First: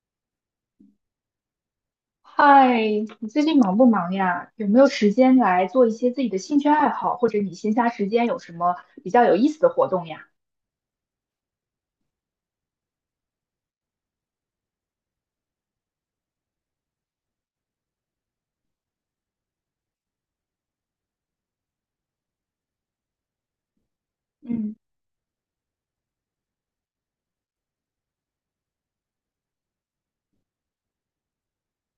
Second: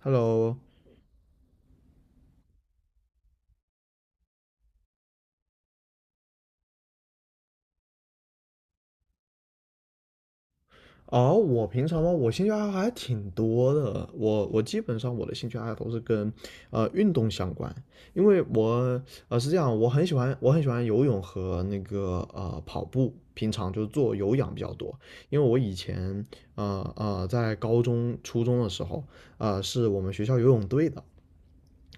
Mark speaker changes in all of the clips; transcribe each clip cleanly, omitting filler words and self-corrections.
Speaker 1: Hello，
Speaker 2: 嗨，你最近忙不忙呀？有没有时间来做一些自己的兴趣爱好，或者你闲暇时间有什么比较有意思的活动呀？
Speaker 1: 哦，我平常话，我兴趣爱好还挺多的。我基本上我的兴趣爱好都是跟运动相关，因为我是这样，我很喜欢游泳和那个跑步，平常就是做有氧比较
Speaker 2: 嗯
Speaker 1: 多。因为我以前在高中初中的时候，是我们学校游泳队的。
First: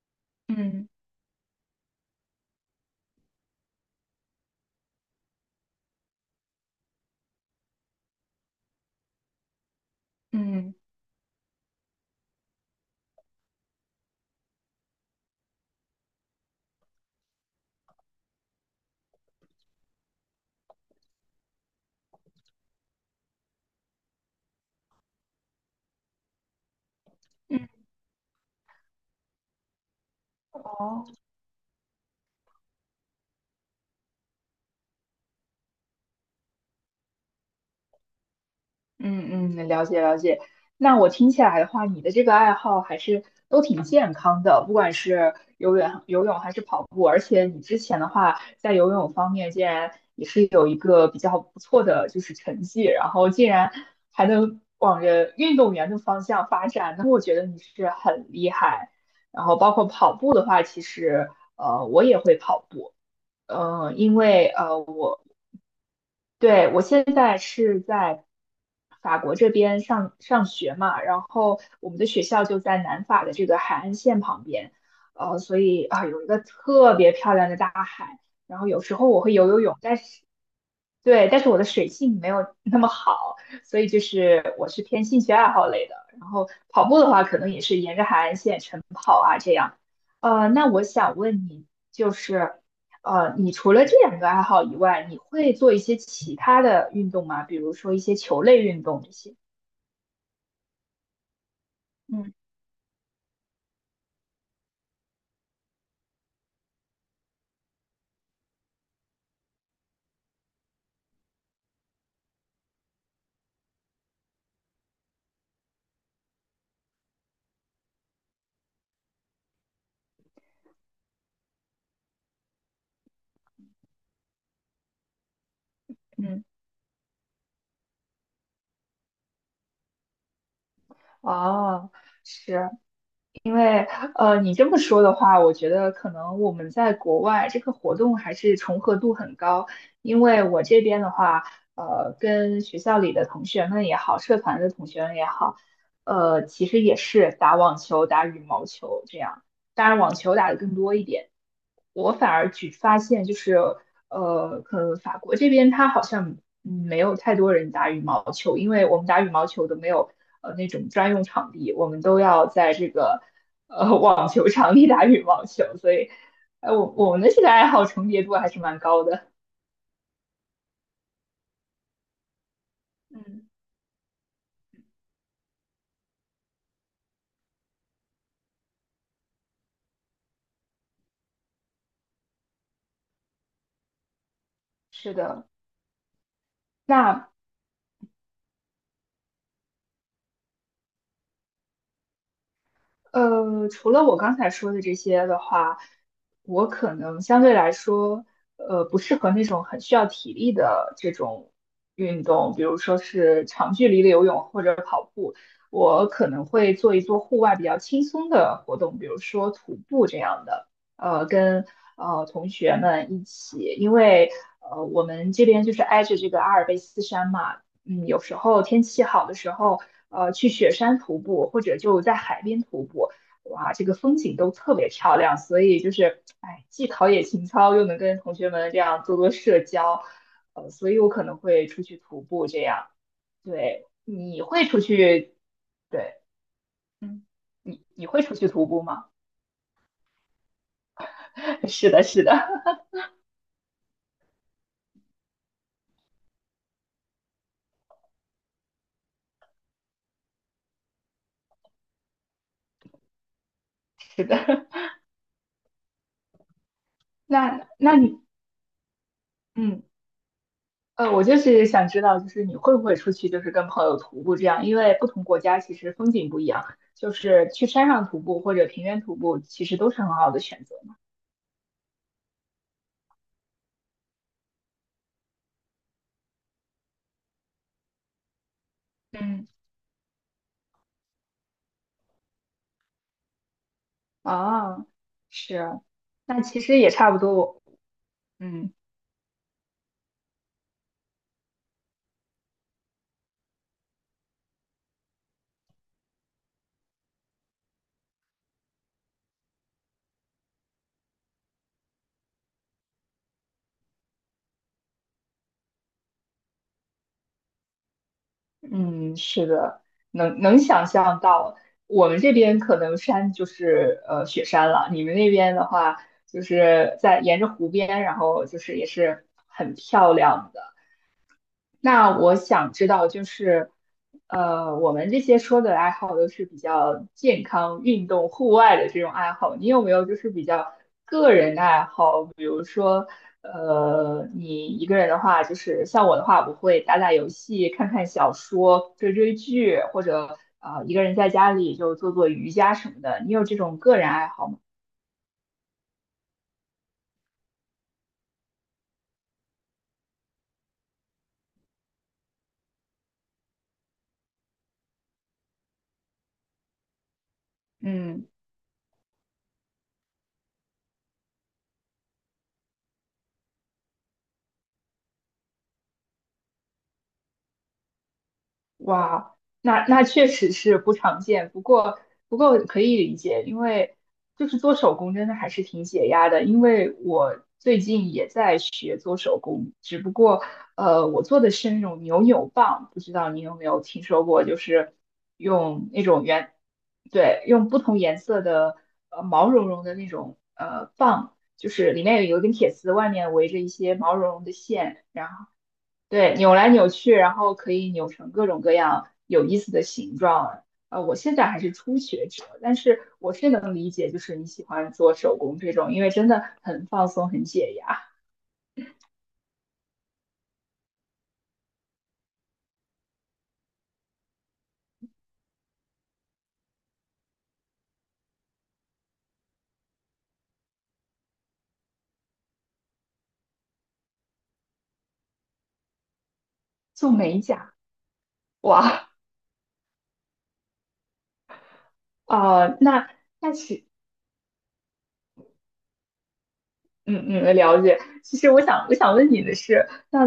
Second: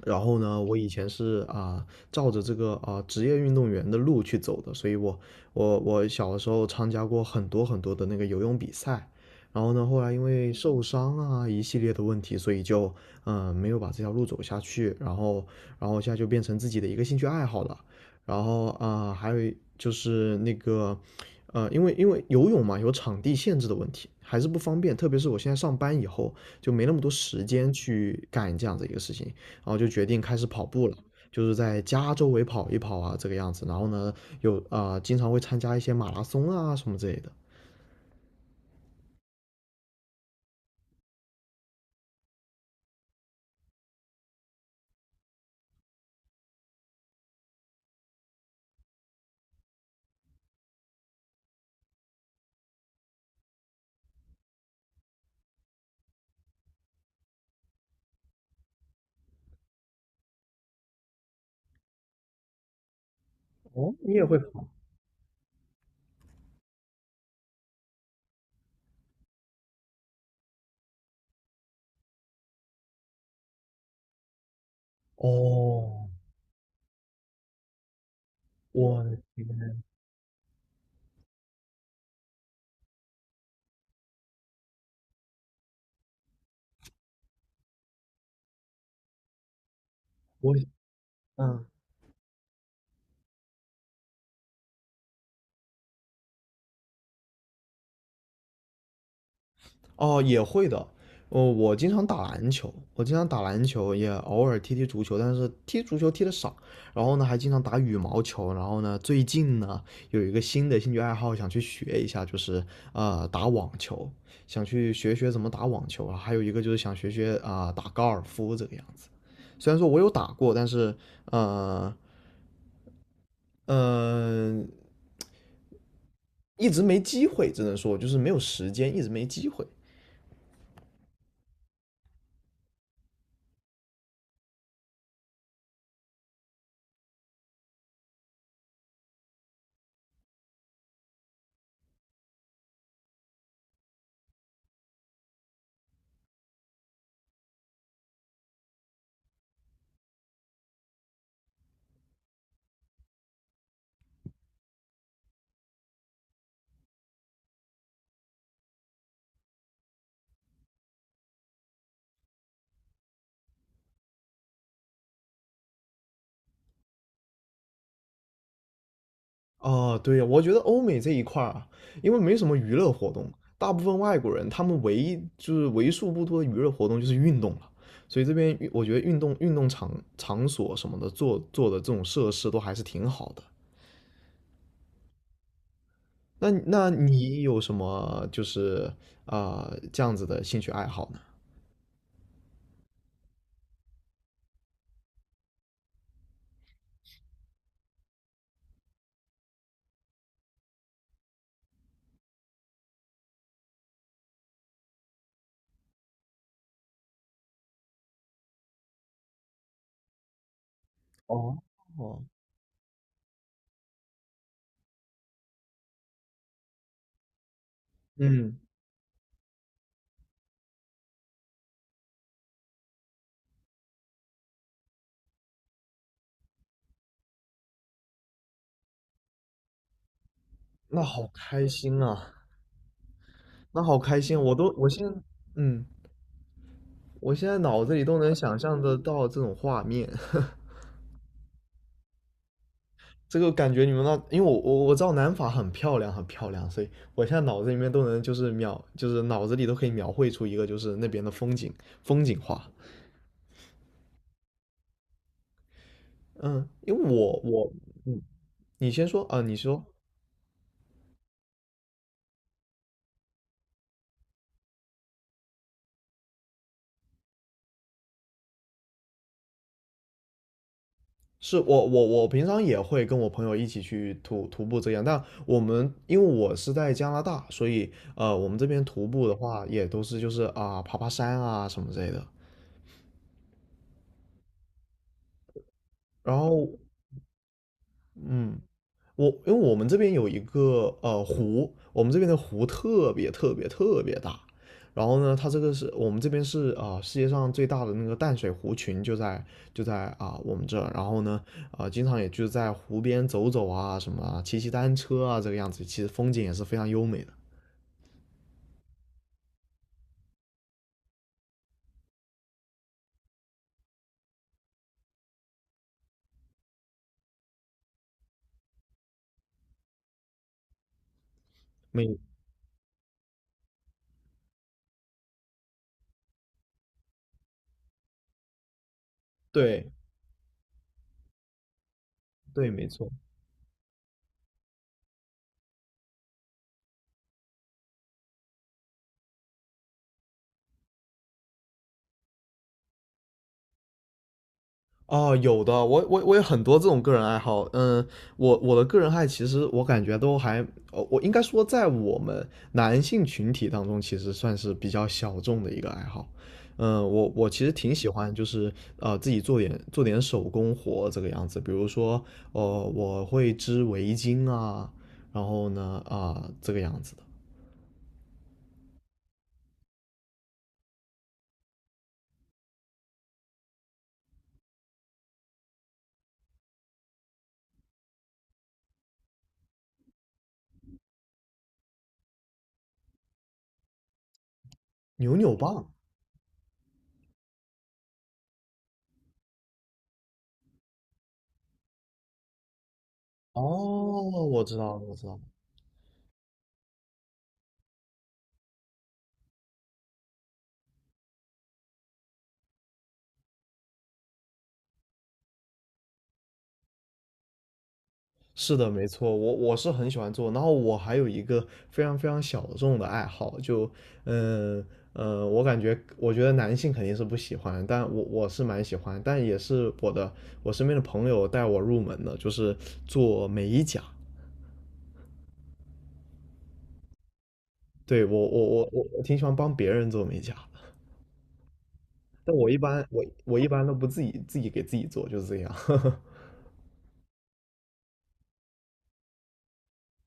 Speaker 1: 然后呢，我
Speaker 2: 嗯
Speaker 1: 以前是照着这个职业运动员的路去走的，所以我小的时候参加过很多的那个游泳比赛。然后呢，后来因为
Speaker 2: 嗯
Speaker 1: 受伤啊一系列的问题，所以就没有把这条路走下去，然后现在就变成自己的一个兴趣爱好了。然后还有就是那个因为游泳嘛有场地限制的问题，还是不方便，特别是我现在上班以后就没那么多时
Speaker 2: 嗯，
Speaker 1: 间去干这样的一个事情。然后就决定开始跑步了，就是在家周围跑一跑啊，这个样子。然后呢，有经常会参加一些马拉松啊什么之类的。
Speaker 2: 嗯嗯，了解了解。那我听起来的话，你的这个爱好还是都挺健康的，不管是游泳还是跑步，而且你之前的话，在游泳方面竟然也是有一个比较不错的就是成绩，然后竟然还能往着运动员的方向发展，那我觉得你是很厉害。然后包括跑步的话，其实我也会跑步，
Speaker 1: 哦，
Speaker 2: 嗯、
Speaker 1: 你
Speaker 2: 因
Speaker 1: 也会
Speaker 2: 为
Speaker 1: 跑？
Speaker 2: 我。对，我现在是在法国这边上学嘛，然后我们的学校就在南法的这个海岸线旁边，所以
Speaker 1: 哦，
Speaker 2: 啊，有一个特别漂亮的大海，然后有时
Speaker 1: 我
Speaker 2: 候
Speaker 1: 的
Speaker 2: 我会游游泳，
Speaker 1: 天，
Speaker 2: 但是对，但是我的水性没有 那么好，所以就是我是偏兴趣爱好类的，然后跑步的话，可能也是沿着海岸线。
Speaker 1: 我，
Speaker 2: 那我想问
Speaker 1: 嗯，
Speaker 2: 你，就是，你除了这两个爱好以外，你会做一些其他的运动吗？比如说一些球类运动这些？
Speaker 1: 哦，也会的。哦，我经常打
Speaker 2: 嗯
Speaker 1: 篮球，我经常打篮球，也偶尔踢踢足球，但是踢足球踢的少。然后呢，还经常打羽毛球。然后呢，最近呢有一个新的兴趣爱好，想去学一下，就是打网球，想去学学怎么打网球啊。还有一个就是想学学打高尔夫这个样子。虽然说我有打过，但是呃呃
Speaker 2: 嗯。
Speaker 1: 一直没机会，只能说就是没有时间，一直没机会。
Speaker 2: 哦，是，因为你这么说的话，我觉得可能我们在国外这个活动还是重合度很高。因为我这边的话，跟学校里的同学们也好，社团的同学们也好，其实也是打网球、打羽毛球这样。当然，网球打得更多一点。我反而举发现就是，可能法国这边它好像嗯没有太多人打羽毛球，因为我们打羽毛球都没有那种专用场地，我们都要在这个网球场里打羽毛球，所以，我们的这个爱好重叠度还是蛮高的。
Speaker 1: 哦，对呀，我觉得欧美这一块儿啊，因为没什么娱乐活动，
Speaker 2: 嗯，
Speaker 1: 大部分外国人他们唯一就是为数不多的娱乐活动就是运动了，所以这边我觉得运动场所什么的做的这种设施都还是挺好的。
Speaker 2: 是的，
Speaker 1: 那那
Speaker 2: 那
Speaker 1: 你有什么就是这样子的兴趣爱好呢？
Speaker 2: 除了我刚才说的这些的话，我可能相对来说，不适合那种很需要体力的这种运动，比如说是长距离的游泳或者跑步。我可能会做一做户外比较轻松的活动，比如说徒步这样的，
Speaker 1: 哦
Speaker 2: 跟
Speaker 1: 哦，
Speaker 2: 同学们一起，因为我们这边就是挨着这个阿尔卑斯山嘛。嗯，有时
Speaker 1: 嗯，
Speaker 2: 候天气好的时候，去雪山徒步或者就在海边徒步，哇，这个风景都特别漂亮。所以就是，哎，既陶冶情操，又能跟同学们这样做做社交，所以
Speaker 1: 那
Speaker 2: 我可
Speaker 1: 好
Speaker 2: 能
Speaker 1: 开
Speaker 2: 会出去
Speaker 1: 心
Speaker 2: 徒
Speaker 1: 啊，
Speaker 2: 步这样。
Speaker 1: 那
Speaker 2: 对，
Speaker 1: 好开心，
Speaker 2: 你
Speaker 1: 我
Speaker 2: 会
Speaker 1: 都
Speaker 2: 出
Speaker 1: 我现在
Speaker 2: 去，
Speaker 1: 嗯，
Speaker 2: 对，嗯，
Speaker 1: 我现在
Speaker 2: 你
Speaker 1: 脑子里
Speaker 2: 你
Speaker 1: 都
Speaker 2: 会
Speaker 1: 能
Speaker 2: 出去
Speaker 1: 想
Speaker 2: 徒
Speaker 1: 象
Speaker 2: 步
Speaker 1: 得
Speaker 2: 吗？
Speaker 1: 到这种画面。
Speaker 2: 是的，是的，
Speaker 1: 这个感觉你们那，因为我知道南法很漂亮，所以我现在脑子里面都能就是描，就是脑子里都可以描绘出一个就是那边的风景画。
Speaker 2: 是的。
Speaker 1: 嗯，因为 我
Speaker 2: 那
Speaker 1: 我
Speaker 2: 那你，
Speaker 1: 嗯，你先说啊，你
Speaker 2: 嗯。
Speaker 1: 说
Speaker 2: 我就是想知道，就是你会不会出去，就是跟朋友徒步这样？因为不同国家其实风景不一样，就是去山上徒步或者平原徒步，其实都是很好的选择。
Speaker 1: 是我平常也会跟我朋友一起去徒步这样，但我们因为我是在加拿大，所以我们这边徒步的
Speaker 2: 嗯
Speaker 1: 话也都是就是啊爬山啊什么之类的。
Speaker 2: 啊，是，
Speaker 1: 然
Speaker 2: 那其
Speaker 1: 后
Speaker 2: 实也差不多。
Speaker 1: 嗯，
Speaker 2: 嗯
Speaker 1: 我因为我们这边有一个湖，我们这边的湖特别大。然后呢，它这个是我们这边是世界上最大的那个淡水湖群就在就在我们这儿。然后呢，经常也就在湖边走走啊，什么啊骑骑单车啊，这个样子，其实风景也是非常优美的。
Speaker 2: 嗯，是的，能能想象到，我们这边可能山就是雪山了，你们那边的话就是在沿着湖边，然后就是也是很漂亮的。那
Speaker 1: 美，
Speaker 2: 我想知道，就是，我们这些说的爱好都是比较健康、运动、户外的这种爱好，你有
Speaker 1: 对
Speaker 2: 没有就是比较个人的爱好？比如
Speaker 1: 对，没
Speaker 2: 说，
Speaker 1: 错。
Speaker 2: 你一个人的话，就是像我的话，我会打打游戏、看看小说、追追剧，或者一个人在家里就做做瑜伽什么的。你有这种个人爱好吗？
Speaker 1: 哦，有的，我有很多这种个人爱好。嗯，我我的个人爱其实我感觉都还，哦，我应该说在我们男性群体当中，其实算是比较小众的一个爱好。嗯，我我其实挺喜
Speaker 2: 嗯
Speaker 1: 欢，就是自己做点手工活这个样子。比如说，呃，我会织围巾啊，然后呢，这个样子的
Speaker 2: 哇，那那确实是不常见，不过不过可以理解，因为就是做手工真的还是挺解压的。因为我最近也在学做手工，只不过我做的是那种扭扭棒，不知道你有没有听说过？就是
Speaker 1: 牛扭
Speaker 2: 用
Speaker 1: 棒。
Speaker 2: 那种圆，对，用不同颜色的毛茸茸的那种棒，就是里面有一根铁丝，外面围着
Speaker 1: 哦，
Speaker 2: 一些毛茸茸的
Speaker 1: 我知道了，
Speaker 2: 线。
Speaker 1: 我知
Speaker 2: 然
Speaker 1: 道了。
Speaker 2: 后。对，扭来扭去，然后可以扭成各种各样有意思的形状。我现在还是初学者，但是我是能理解，就是你喜欢做手工这种，因为真的很放松，很解压。
Speaker 1: 是的，没错，我我是很喜欢做。然后我还有一个非常非常小众的爱好，嗯我感觉，我觉得男性肯定是不喜欢，但我我是蛮喜欢，但也是我身边的朋友带我入门的，就是做美甲。
Speaker 2: 做美甲，
Speaker 1: 对，我我我我
Speaker 2: 哇，
Speaker 1: 我挺喜欢帮别人做美甲的。但我一
Speaker 2: 哦，
Speaker 1: 般
Speaker 2: 那
Speaker 1: 我
Speaker 2: 那
Speaker 1: 我一般
Speaker 2: 其
Speaker 1: 都不自己给自己做，就是这样。
Speaker 2: 嗯嗯，了解。其实我想问你的是，那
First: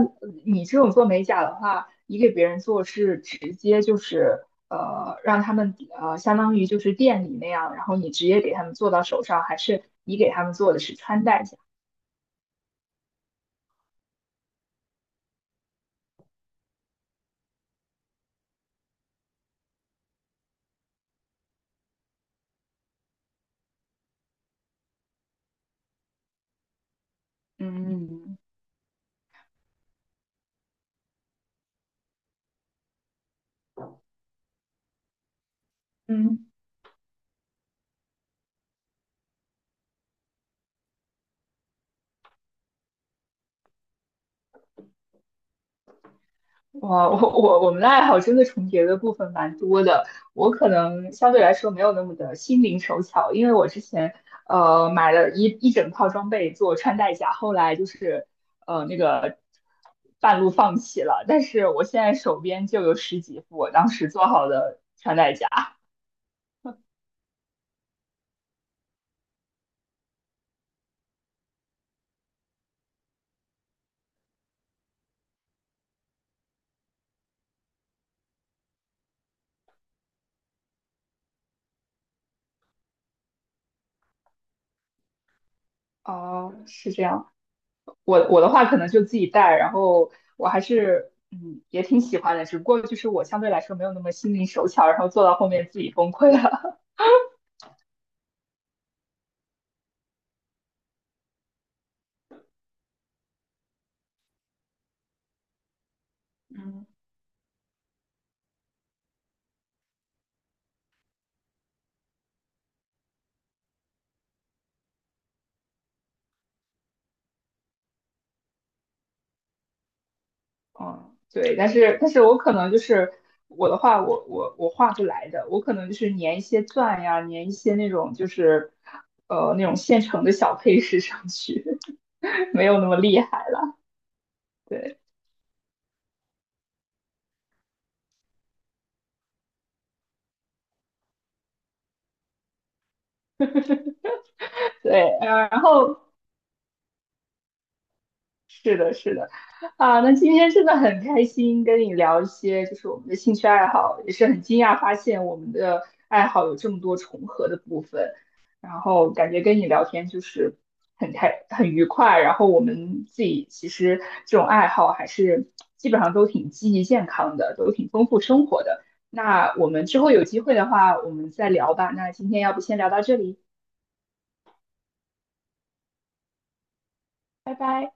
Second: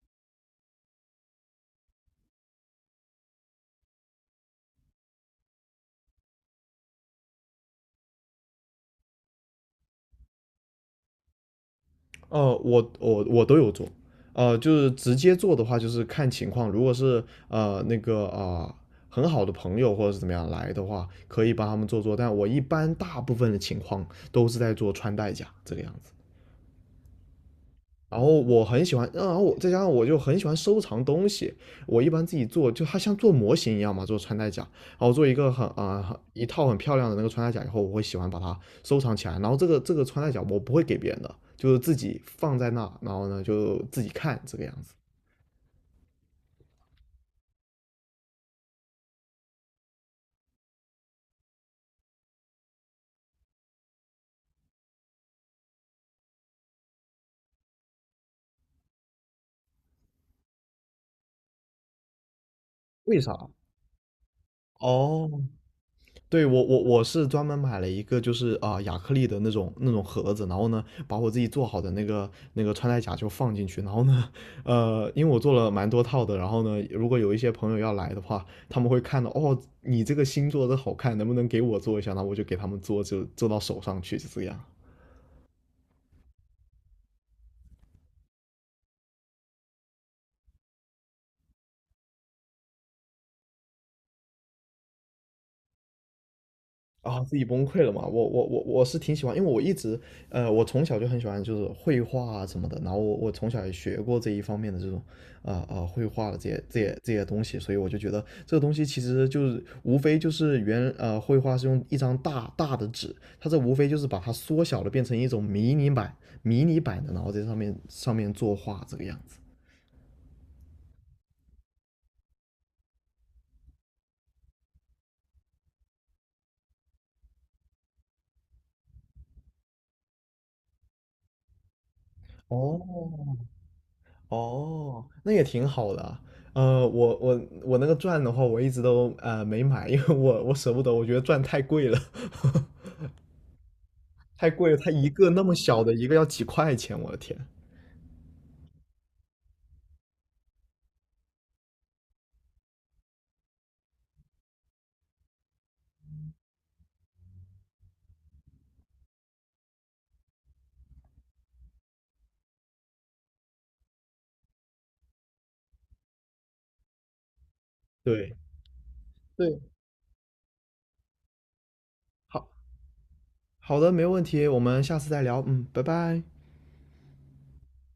Speaker 2: 你这种做美甲的话，你给别人做是直接就是让他们相当于就是店里那样，然后你直接给他们做到手上，还是你给他们做的是穿戴甲？
Speaker 1: 呃，我都有做。呃，就是直接做的话，就是看情况。如果是呃那个啊、呃很好的朋友或者是怎么样来的话，可以帮他们做做。但我一般大部分的情况都是在做穿戴甲这个样子。然
Speaker 2: 嗯
Speaker 1: 后我很喜欢，然后我再加上我就很喜欢收藏东西。我一般自己做，就它像做模型一样嘛，做穿戴甲。然后做一个很一
Speaker 2: 嗯。
Speaker 1: 套很漂亮的那个穿戴甲以后，我会喜欢把它收藏起来，然后这个穿戴甲我不会给别人的，就是自己放在那，然后呢就自己看这个样子。
Speaker 2: 哇，我们的爱好真的重叠的部分蛮多的。我可能相对来说没有那么的心灵手巧，因为我之前买了一整套装备做穿戴甲，后来就是呃那个半路放弃了。但是我现在手边就有
Speaker 1: 为
Speaker 2: 十
Speaker 1: 啥？
Speaker 2: 几副我当时做好的穿
Speaker 1: 哦，
Speaker 2: 戴甲。
Speaker 1: 对我是专门买了一个就是亚克力的那种盒子，然后呢把我自己做好的那个穿戴甲就放进去，然后呢因为我做了蛮多套的，然后呢如果有一些朋友要来的话，他们会看到哦你这个新做的好看，能不能给我做一下？那我就给他们做，就做到手上去，就这样。
Speaker 2: 哦，是这样。我我的话可能就自己带，然后我还是嗯也挺喜欢的，只不过就是我相对来说没有那么心灵手巧，然后做到后面自己崩溃了。
Speaker 1: 啊，自己崩溃了嘛？我是挺喜欢，因为我一直，呃，我从小就很喜欢就是绘画啊什么的，然后我我从小也学过这一方面的这种，绘画的这 些这
Speaker 2: 嗯
Speaker 1: 些这些东西，所以我就觉得这个东西其实就是无非就是绘画是用一张大大的纸，它这无非就是把它缩小了变成一种迷你版的，然后在上面作画这个样子。
Speaker 2: 嗯，对，但是我可能就是我的话，我画不来的，我可能就是粘一些钻呀，粘一些那种就是那种现成的小配饰上去，没有那么厉
Speaker 1: 哦，
Speaker 2: 害了。对
Speaker 1: 哦，那也挺好的啊。呃，我我我那个钻的话，我一直都没买，因为我我舍不得，我觉得钻太贵了，太贵了。它一
Speaker 2: 对，
Speaker 1: 个那么
Speaker 2: 然
Speaker 1: 小的
Speaker 2: 后
Speaker 1: 一个要几块钱，我的天。
Speaker 2: 是的，是的，啊，那今天真的很开心跟你聊一些，就是我们的兴趣爱好，也是很惊讶发现我们的爱好有这么多重合的部分，然后感觉跟你聊天就是很开很愉快，然后我们自己其实这种爱好还是基本上都挺积极健康的，都挺丰富
Speaker 1: 对
Speaker 2: 生活的。那
Speaker 1: 对，
Speaker 2: 我们之后有机会的话，我们再聊吧。那今天
Speaker 1: 好
Speaker 2: 要不先聊到这里，
Speaker 1: 好的，没问题，我们下次再聊。嗯，拜拜。
Speaker 2: 拜拜。